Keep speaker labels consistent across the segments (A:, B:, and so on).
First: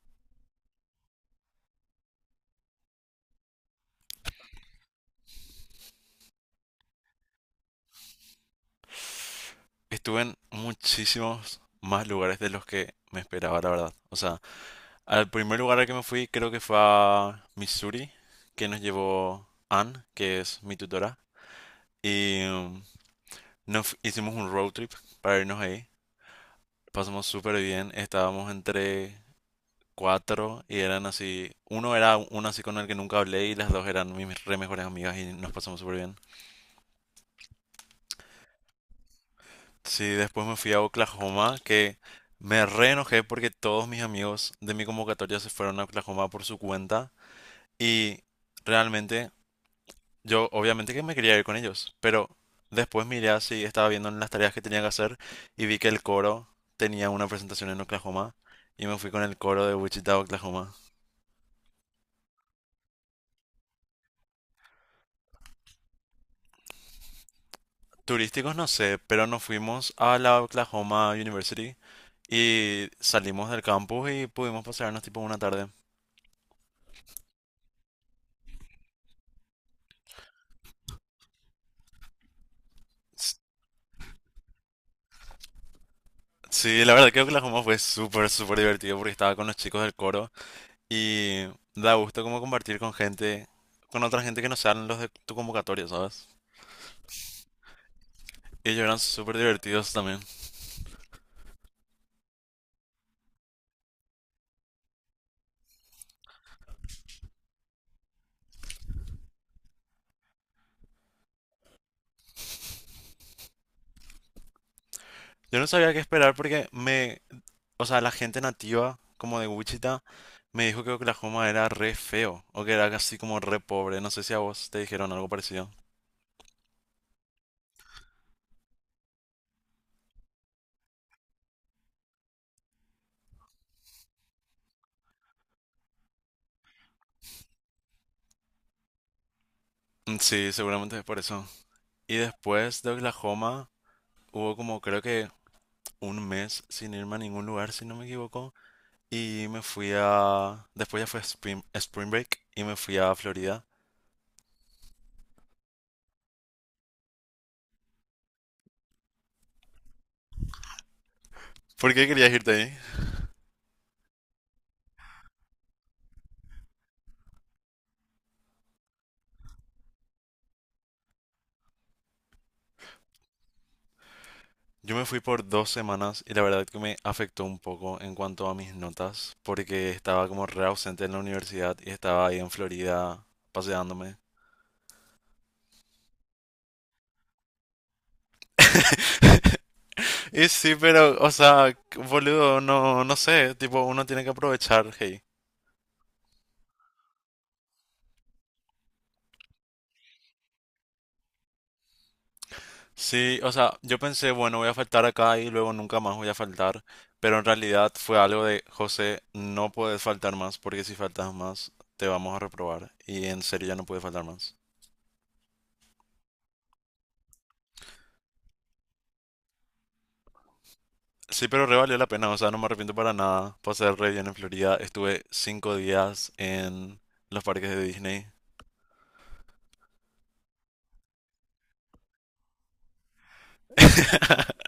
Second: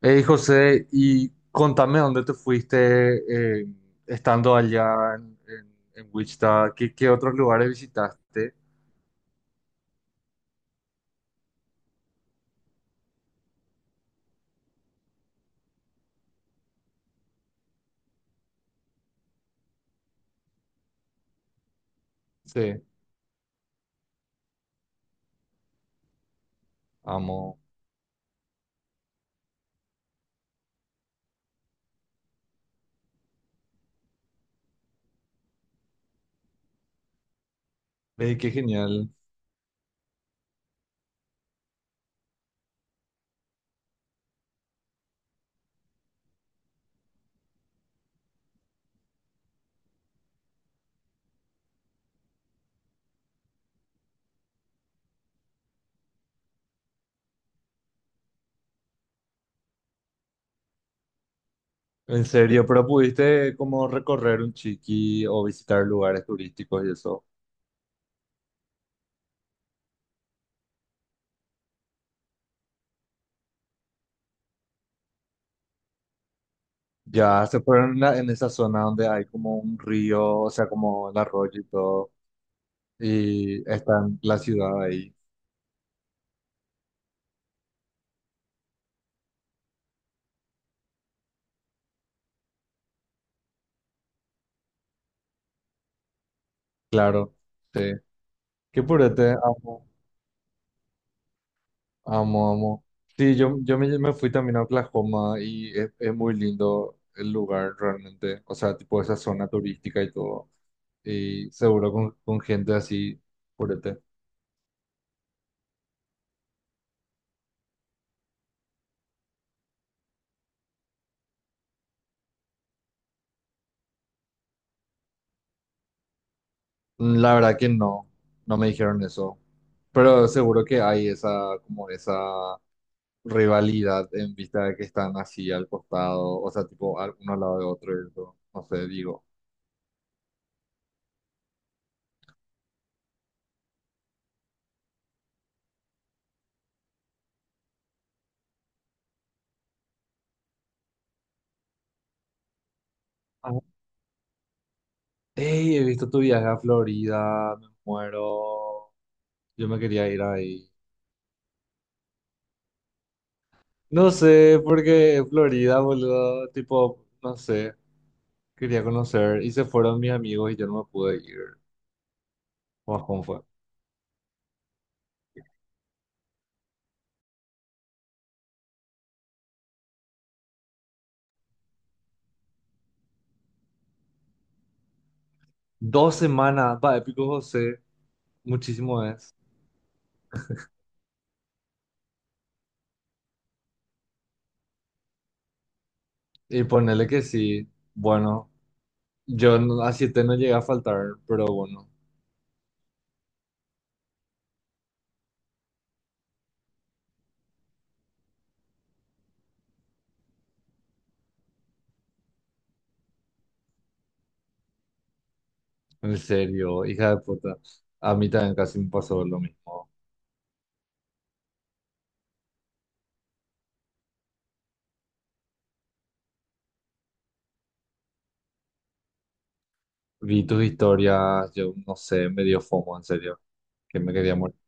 A: Hey José, y contame dónde te fuiste, estando allá en Wichita. ¿Qué otros lugares visitaste?
B: Estuve en muchísimos más lugares de los que me esperaba, la verdad. O sea, al primer lugar al que me fui creo que fue a Missouri, que nos llevó Ann, que es mi tutora. Y
A: Sí,
B: hicimos un road trip para irnos ahí. Pasamos súper
A: amo.
B: bien. Estábamos entre cuatro, y eran así, uno era uno así con el que nunca hablé y las dos eran mis re mejores amigas y nos pasamos súper bien.
A: Ey, qué genial.
B: Sí, después me fui a Oklahoma, que me re enojé porque todos mis amigos de mi convocatoria se fueron a Oklahoma por su cuenta y realmente yo obviamente que me quería ir con ellos, pero después miré así, estaba viendo en las tareas que tenía que hacer y vi que el coro tenía una presentación en Oklahoma y me fui con el coro de Wichita, Oklahoma.
A: En serio, pero pudiste como recorrer un chiqui o visitar lugares turísticos y eso.
B: Turísticos no sé, pero nos fuimos a la Oklahoma University y salimos del campus y pudimos pasearnos tipo una tarde.
A: Ya se fueron en esa zona donde hay como un río, o sea, como un arroyo y todo, y está en la ciudad ahí.
B: Sí, la verdad creo que la Joma fue súper, súper divertido porque estaba con los chicos del coro y da gusto como compartir con gente, con otra gente que no sean los de tu convocatoria, ¿sabes?
A: Claro, sí.
B: Y ellos
A: Qué
B: eran
A: purete,
B: súper
A: amo.
B: divertidos también.
A: Amo, amo. Sí, yo me fui también a Oklahoma y es muy lindo el lugar realmente. O sea, tipo esa zona turística y todo. Y seguro con gente así, purete.
B: Yo no sabía qué esperar porque me, o sea, la gente nativa como de Wichita me dijo que Oklahoma era re feo o que era así como re pobre. No sé si a vos te dijeron algo parecido.
A: La verdad que no, no me dijeron eso. Pero seguro que hay esa, como esa rivalidad en vista de que están así al costado, o sea, tipo uno al lado de otro y eso. No sé, digo.
B: Mm, sí, seguramente es por eso. Y después de Oklahoma hubo como creo que un mes sin irme a ningún lugar, si no me equivoco, después ya fue Spring Break y me fui a
A: Ah,
B: Florida.
A: ey, he visto tu viaje a Florida, me muero. Yo me quería ir ahí.
B: ¿Por qué querías irte ahí?
A: No sé, porque Florida, boludo, tipo, no sé, quería conocer y se fueron mis amigos y yo no me pude ir. ¿Cómo fue?
B: Yo me fui por 2 semanas y la verdad que me afectó un poco en cuanto a mis notas, porque estaba como re ausente en la universidad y estaba ahí en Florida paseándome.
A: Dos semanas, va, épico José, muchísimo es.
B: Y sí, pero, o sea, boludo, no, no sé, tipo, uno tiene que aprovechar, hey.
A: Y ponele que sí, bueno, yo no- a siete no llegué a faltar, pero bueno,
B: Sí, o sea, yo pensé, bueno, voy a faltar acá y luego nunca más voy a faltar, pero en realidad fue algo de, José, no puedes faltar más porque si faltas más te vamos a reprobar y en serio ya no puedes faltar más.
A: en serio, hija de puta, a mí también casi me pasó lo mismo.
B: Sí, pero re valió la pena, o sea, no me arrepiento para nada. Pasé re bien en Florida, estuve 5 días en los parques de Disney.
A: Vi tus historias, yo no sé, me dio FOMO, en serio, que me quería morir.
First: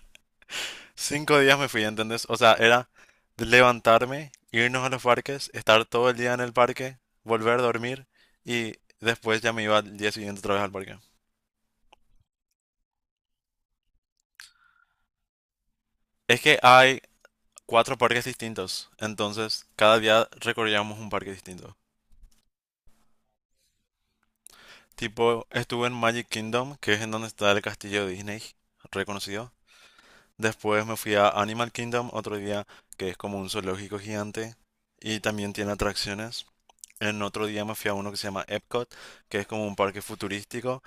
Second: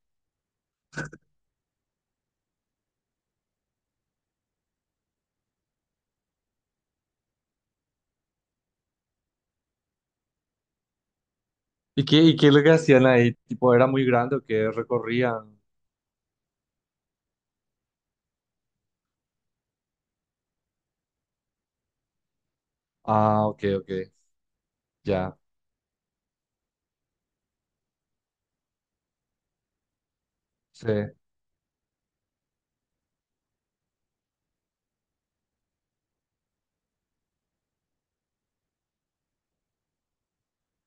B: 5 días me fui, ¿entendés? O sea, era de levantarme, irnos a los parques, estar todo el día en el parque, volver a dormir y después ya me iba al día siguiente otra vez al parque.
A: ¿Y qué es lo que hacían ahí? Tipo, ¿era muy grande o qué recorrían?
B: Es que hay cuatro parques distintos, entonces cada día recorríamos un parque distinto.
A: Ah, ok, ok. Ya,
B: Tipo, estuve en Magic Kingdom, que es en donde está el castillo de Disney, reconocido. Después
A: sí.
B: me fui a Animal Kingdom otro día, que es como un zoológico gigante y también tiene atracciones. En otro día me fui a uno que se llama Epcot, que es como un parque futurístico.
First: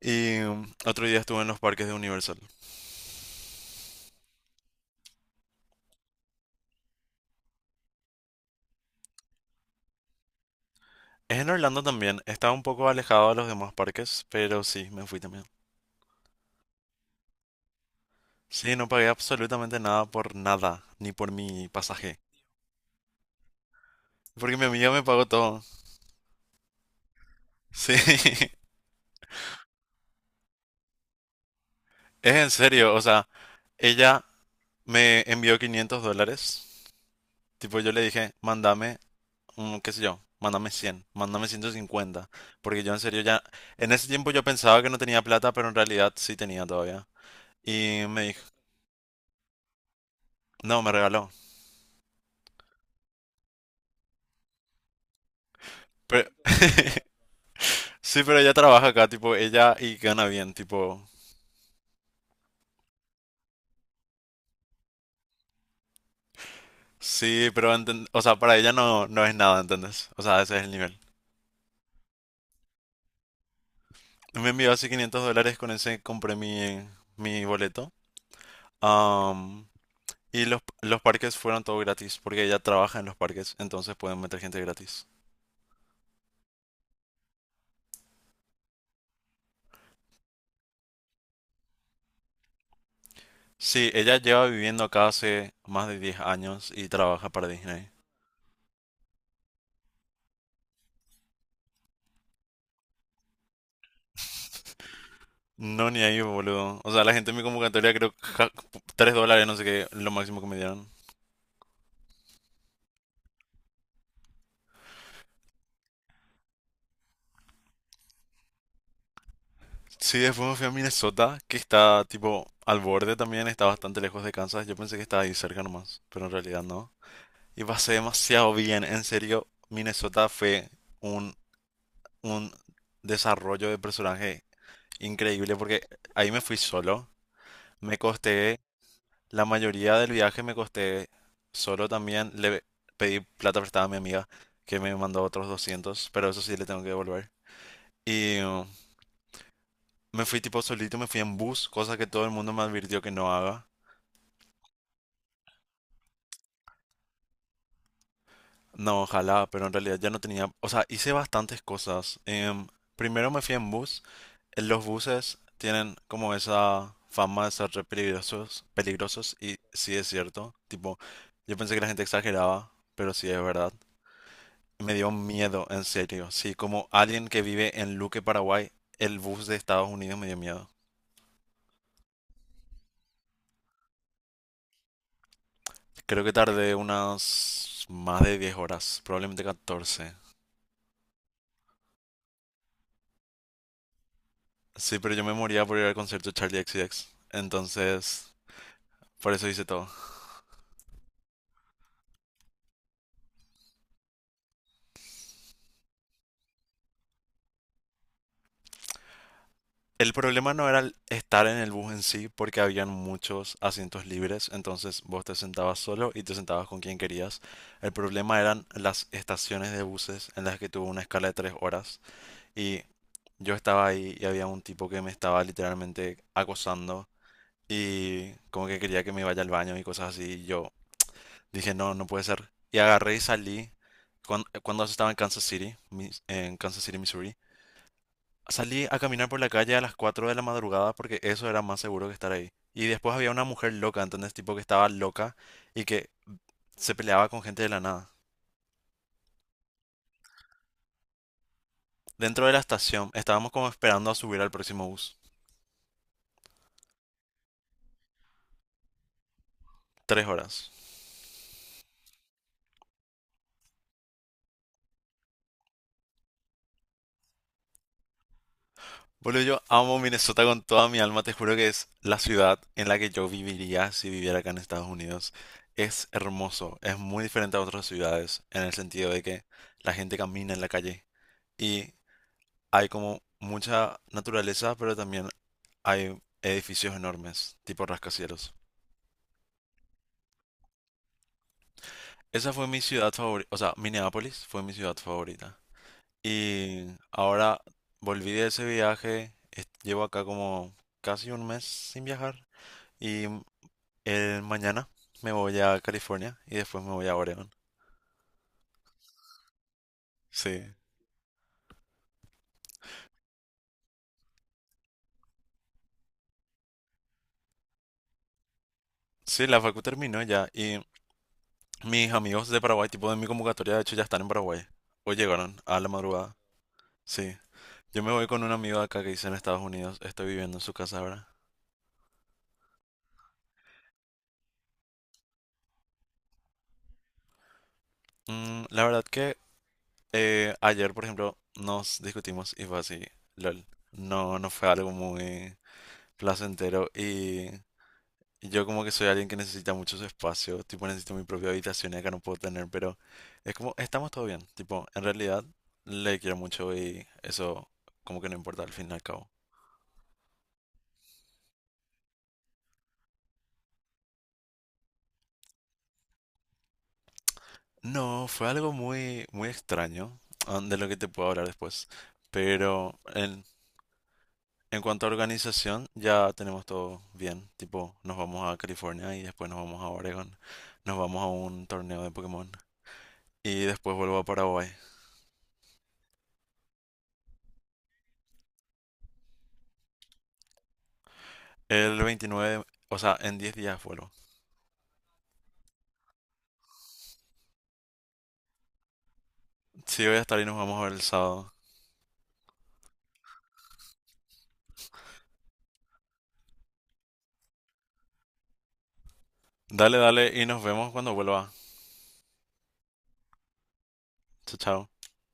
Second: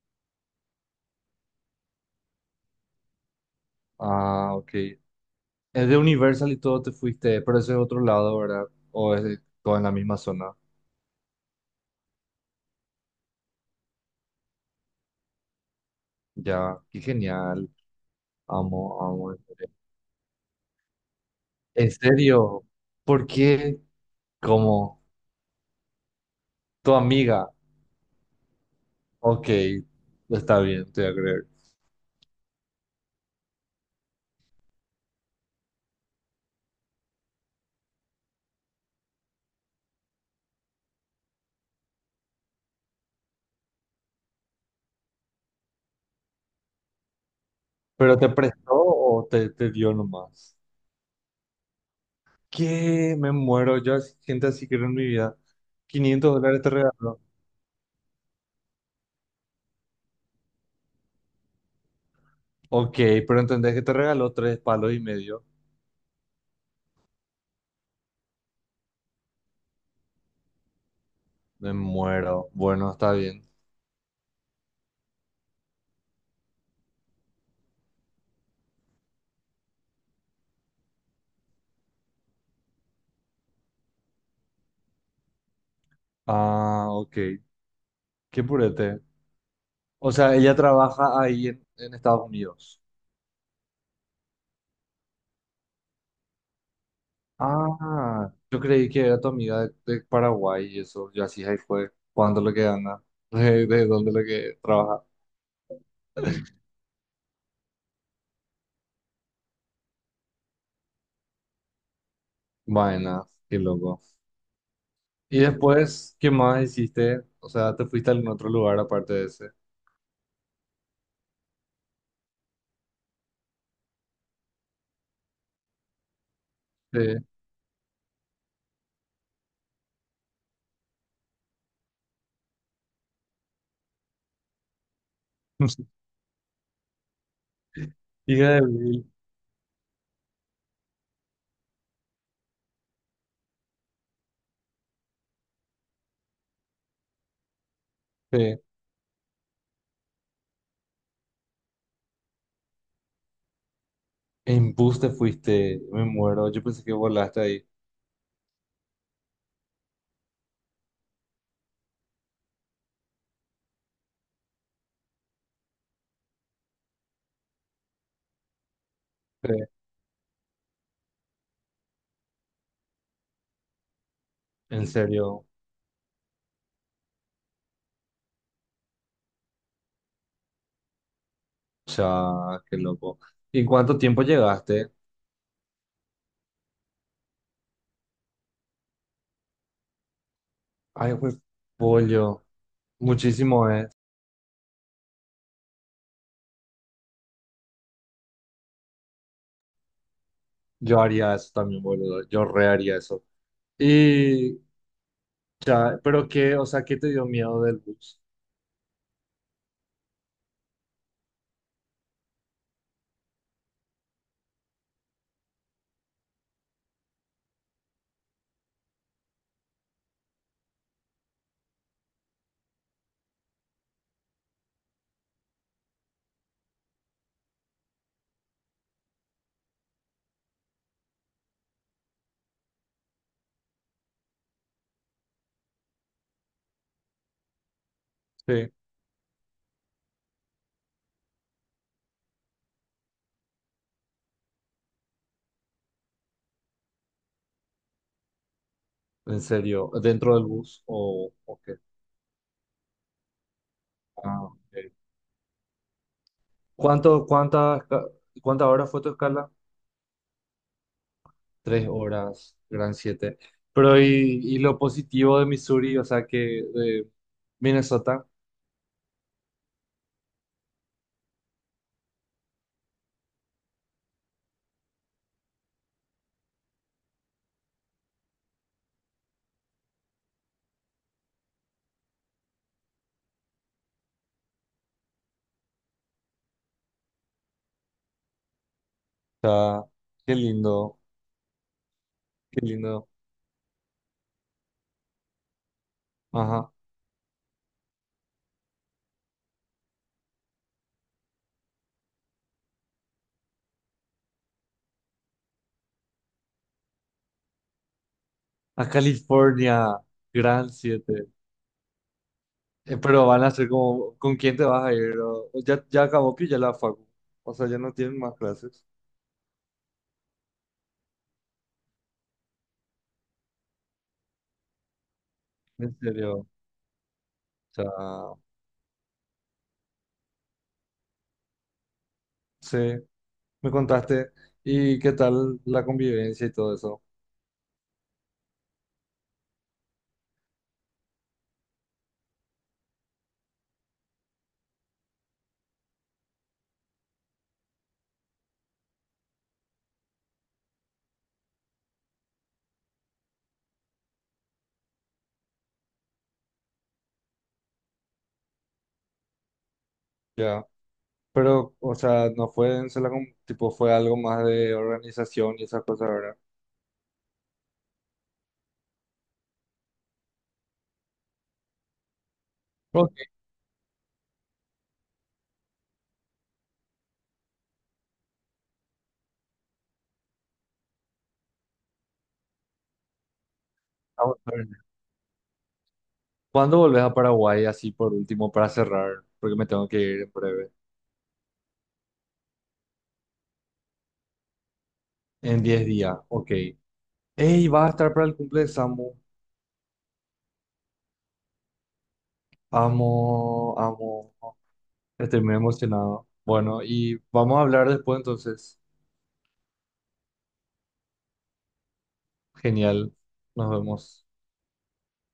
B: Y otro día estuve en los parques de Universal.
A: Ah, ok. Es de Universal y todo te fuiste, pero eso es otro lado, ¿verdad? O es todo en la misma zona.
B: Es en Orlando también. Estaba un poco alejado de los demás parques, pero sí, me fui también.
A: Ya, qué genial.
B: Sí, no
A: Amo,
B: pagué
A: amo. En serio.
B: absolutamente nada por nada, ni por mi
A: ¿En
B: pasaje.
A: serio? ¿Por qué?
B: Porque mi amiga me
A: Como
B: pagó todo.
A: tu amiga.
B: Sí,
A: Ok, está bien, te voy a creer.
B: es en serio. O sea, ella me envió $500. Tipo, yo le dije, mándame qué sé yo, mándame 100, mándame 150, porque yo en serio ya, en ese tiempo yo pensaba que no tenía plata, pero en realidad sí tenía todavía. Y
A: ¿Pero
B: me
A: te
B: dijo,
A: prestó o te dio nomás?
B: no, me regaló.
A: ¿Qué? Me muero. Gente así quiero en mi vida.
B: Pero-
A: 500 dólares te regaló.
B: sí, pero ella trabaja acá, tipo, ella y gana bien, tipo,
A: Ok, pero entendés que te regaló tres palos y medio.
B: sí, pero, o sea, para ella no, no es nada, ¿entendés? O sea, ese es el nivel.
A: Me muero. Bueno, está bien.
B: Me envió así $500, con ese compré mi boleto. Am, y los parques fueron todo gratis, porque ella trabaja en los parques, entonces pueden meter gente gratis.
A: Ah, ok. Qué purete. O sea, ella trabaja ahí en Estados Unidos.
B: Sí, ella lleva viviendo acá hace más de 10 años y trabaja para Disney.
A: Ah, yo creí que era tu amiga de Paraguay y eso. Yo así ahí fue. ¿Cuánto lo que gana? ¿De dónde lo que trabaja?
B: No, ni ahí, boludo. O sea, la gente en mi convocatoria creo que $3, no sé qué, lo máximo que me dieron.
A: Vaina, qué loco. Y después, ¿qué más hiciste? O sea, ¿te fuiste a algún otro lugar aparte de ese?
B: Sí, después me fui a Minnesota, que está tipo al borde también, está bastante lejos de Kansas. Yo pensé que estaba ahí cerca nomás, pero en realidad no.
A: Sí.
B: Y pasé demasiado bien, en serio. Minnesota fue un, un desarrollo de personaje increíble porque ahí me fui solo. Me
A: Hija
B: costé
A: de Bill.
B: La mayoría del viaje me costé solo también. Le pedí plata prestada a mi amiga, que me mandó otros 200, pero eso sí le tengo que devolver. Y
A: Sí.
B: uh, Me fui tipo solito, me fui en bus, cosa que todo el mundo me advirtió que no haga.
A: En bus te fuiste. Me muero. Yo pensé que volaste ahí.
B: No, ojalá, pero en realidad ya no tenía. O sea, hice bastantes cosas. Primero me fui en bus. En los buses tienen como esa fama de ser re peligrosos y
A: Sí.
B: sí es cierto. Tipo, yo pensé que la gente exageraba, pero sí es verdad.
A: En
B: Me dio
A: serio.
B: miedo, en serio. Sí, como alguien que vive en Luque, Paraguay, el bus de Estados Unidos me dio miedo.
A: O sea, qué loco. ¿Y en cuánto tiempo llegaste?
B: Creo que tardé unas más de 10 horas, probablemente 14.
A: Ay, pues, pollo. Muchísimo es.
B: Sí, pero yo me moría por ir al concierto de Charlie XCX. Entonces, por eso hice todo.
A: Yo haría eso también, boludo. Yo re haría eso. Y ya, pero qué, o sea, ¿qué te dio miedo del bus?
B: El problema no era el estar en el bus en sí, porque habían muchos asientos libres, entonces vos te sentabas solo y te sentabas con quien querías. El problema eran las estaciones de buses en las que tuvo una escala de 3 horas, y yo estaba ahí y había un tipo que me estaba literalmente acosando y como que quería que me vaya al baño y cosas así. Y yo dije, no, no puede ser. Y agarré y salí cuando eso estaba en Kansas City, en Kansas City, Missouri.
A: Sí.
B: Salí a caminar por la calle a las 4 de la madrugada porque eso era más seguro que estar ahí. Y después había una mujer loca, ¿entendés? Tipo que estaba loca y que se peleaba con gente de la nada.
A: ¿En serio? ¿Dentro del bus o qué?
B: Dentro de la estación estábamos como esperando a subir
A: Ah,
B: al
A: ok.
B: próximo bus.
A: ¿Cuánto, cuántas horas fue tu escala?
B: 3 horas.
A: 3 horas, gran siete. Pero y lo positivo de Missouri, o sea, que de Minnesota, o
B: Boludo, yo amo Minnesota con toda mi alma. Te juro que es la ciudad en la que yo viviría si viviera acá en Estados Unidos. Es hermoso, es muy diferente a otras ciudades en el sentido de que la gente camina en la calle y hay como mucha naturaleza, pero también hay edificios enormes, tipo rascacielos.
A: sea, qué lindo,
B: Esa
A: qué
B: fue mi
A: lindo.
B: ciudad favorita, o sea, Minneapolis fue mi ciudad favorita.
A: Ajá.
B: Y ahora volví de ese viaje, llevo acá como casi un mes sin viajar. Y el mañana me voy a California y después me voy a Oregon.
A: A California, gran
B: Sí,
A: siete. Pero van a ser como, ¿con quién te vas a ir? O ya acabó que ya la facu. O sea, ya no tienen más clases.
B: Sí, la facu terminó ya y mis amigos de Paraguay, tipo de mi convocatoria, de hecho ya están en Paraguay. Hoy llegaron a la
A: En
B: madrugada.
A: serio. O
B: Sí. Yo me voy
A: sea,
B: con un amigo de acá que dice en Estados Unidos, estoy viviendo en su casa ahora.
A: sí, me contaste. ¿Y qué tal la convivencia y todo eso?
B: Mm, la verdad que ayer, por ejemplo, nos discutimos y fue así, lol. No, no fue algo muy placentero. Y yo como que soy alguien que necesita muchos espacios, tipo necesito mi propia habitación y acá no puedo tener, pero es como, estamos todo bien, tipo, en realidad le quiero mucho y eso como que no importa al fin y al cabo.
A: Ya. Pero, o sea, no fue en tipo, fue algo más de organización y esas cosas, ¿verdad?
B: No, fue algo muy, muy extraño, ah, de lo que te puedo hablar después, pero
A: Ok,
B: en cuanto a organización ya tenemos todo bien, tipo, nos vamos a California y después nos vamos a Oregon, nos vamos a un torneo de Pokémon y después vuelvo a
A: vamos a ver.
B: Paraguay.
A: ¿Cuándo volvés a Paraguay así por último para cerrar? Porque me tengo que ir en breve.
B: El 29, o sea, en 10 días vuelvo.
A: En 10 días, ok. Ey, va a estar para el cumple de Samu.
B: Sí, voy a estar y nos vamos a ver el sábado.
A: Amo, amo. Estoy muy emocionado. Bueno, y vamos a hablar después entonces.
B: Dale, dale y nos vemos cuando vuelva.
A: Genial. Nos vemos.
B: Chao, chao.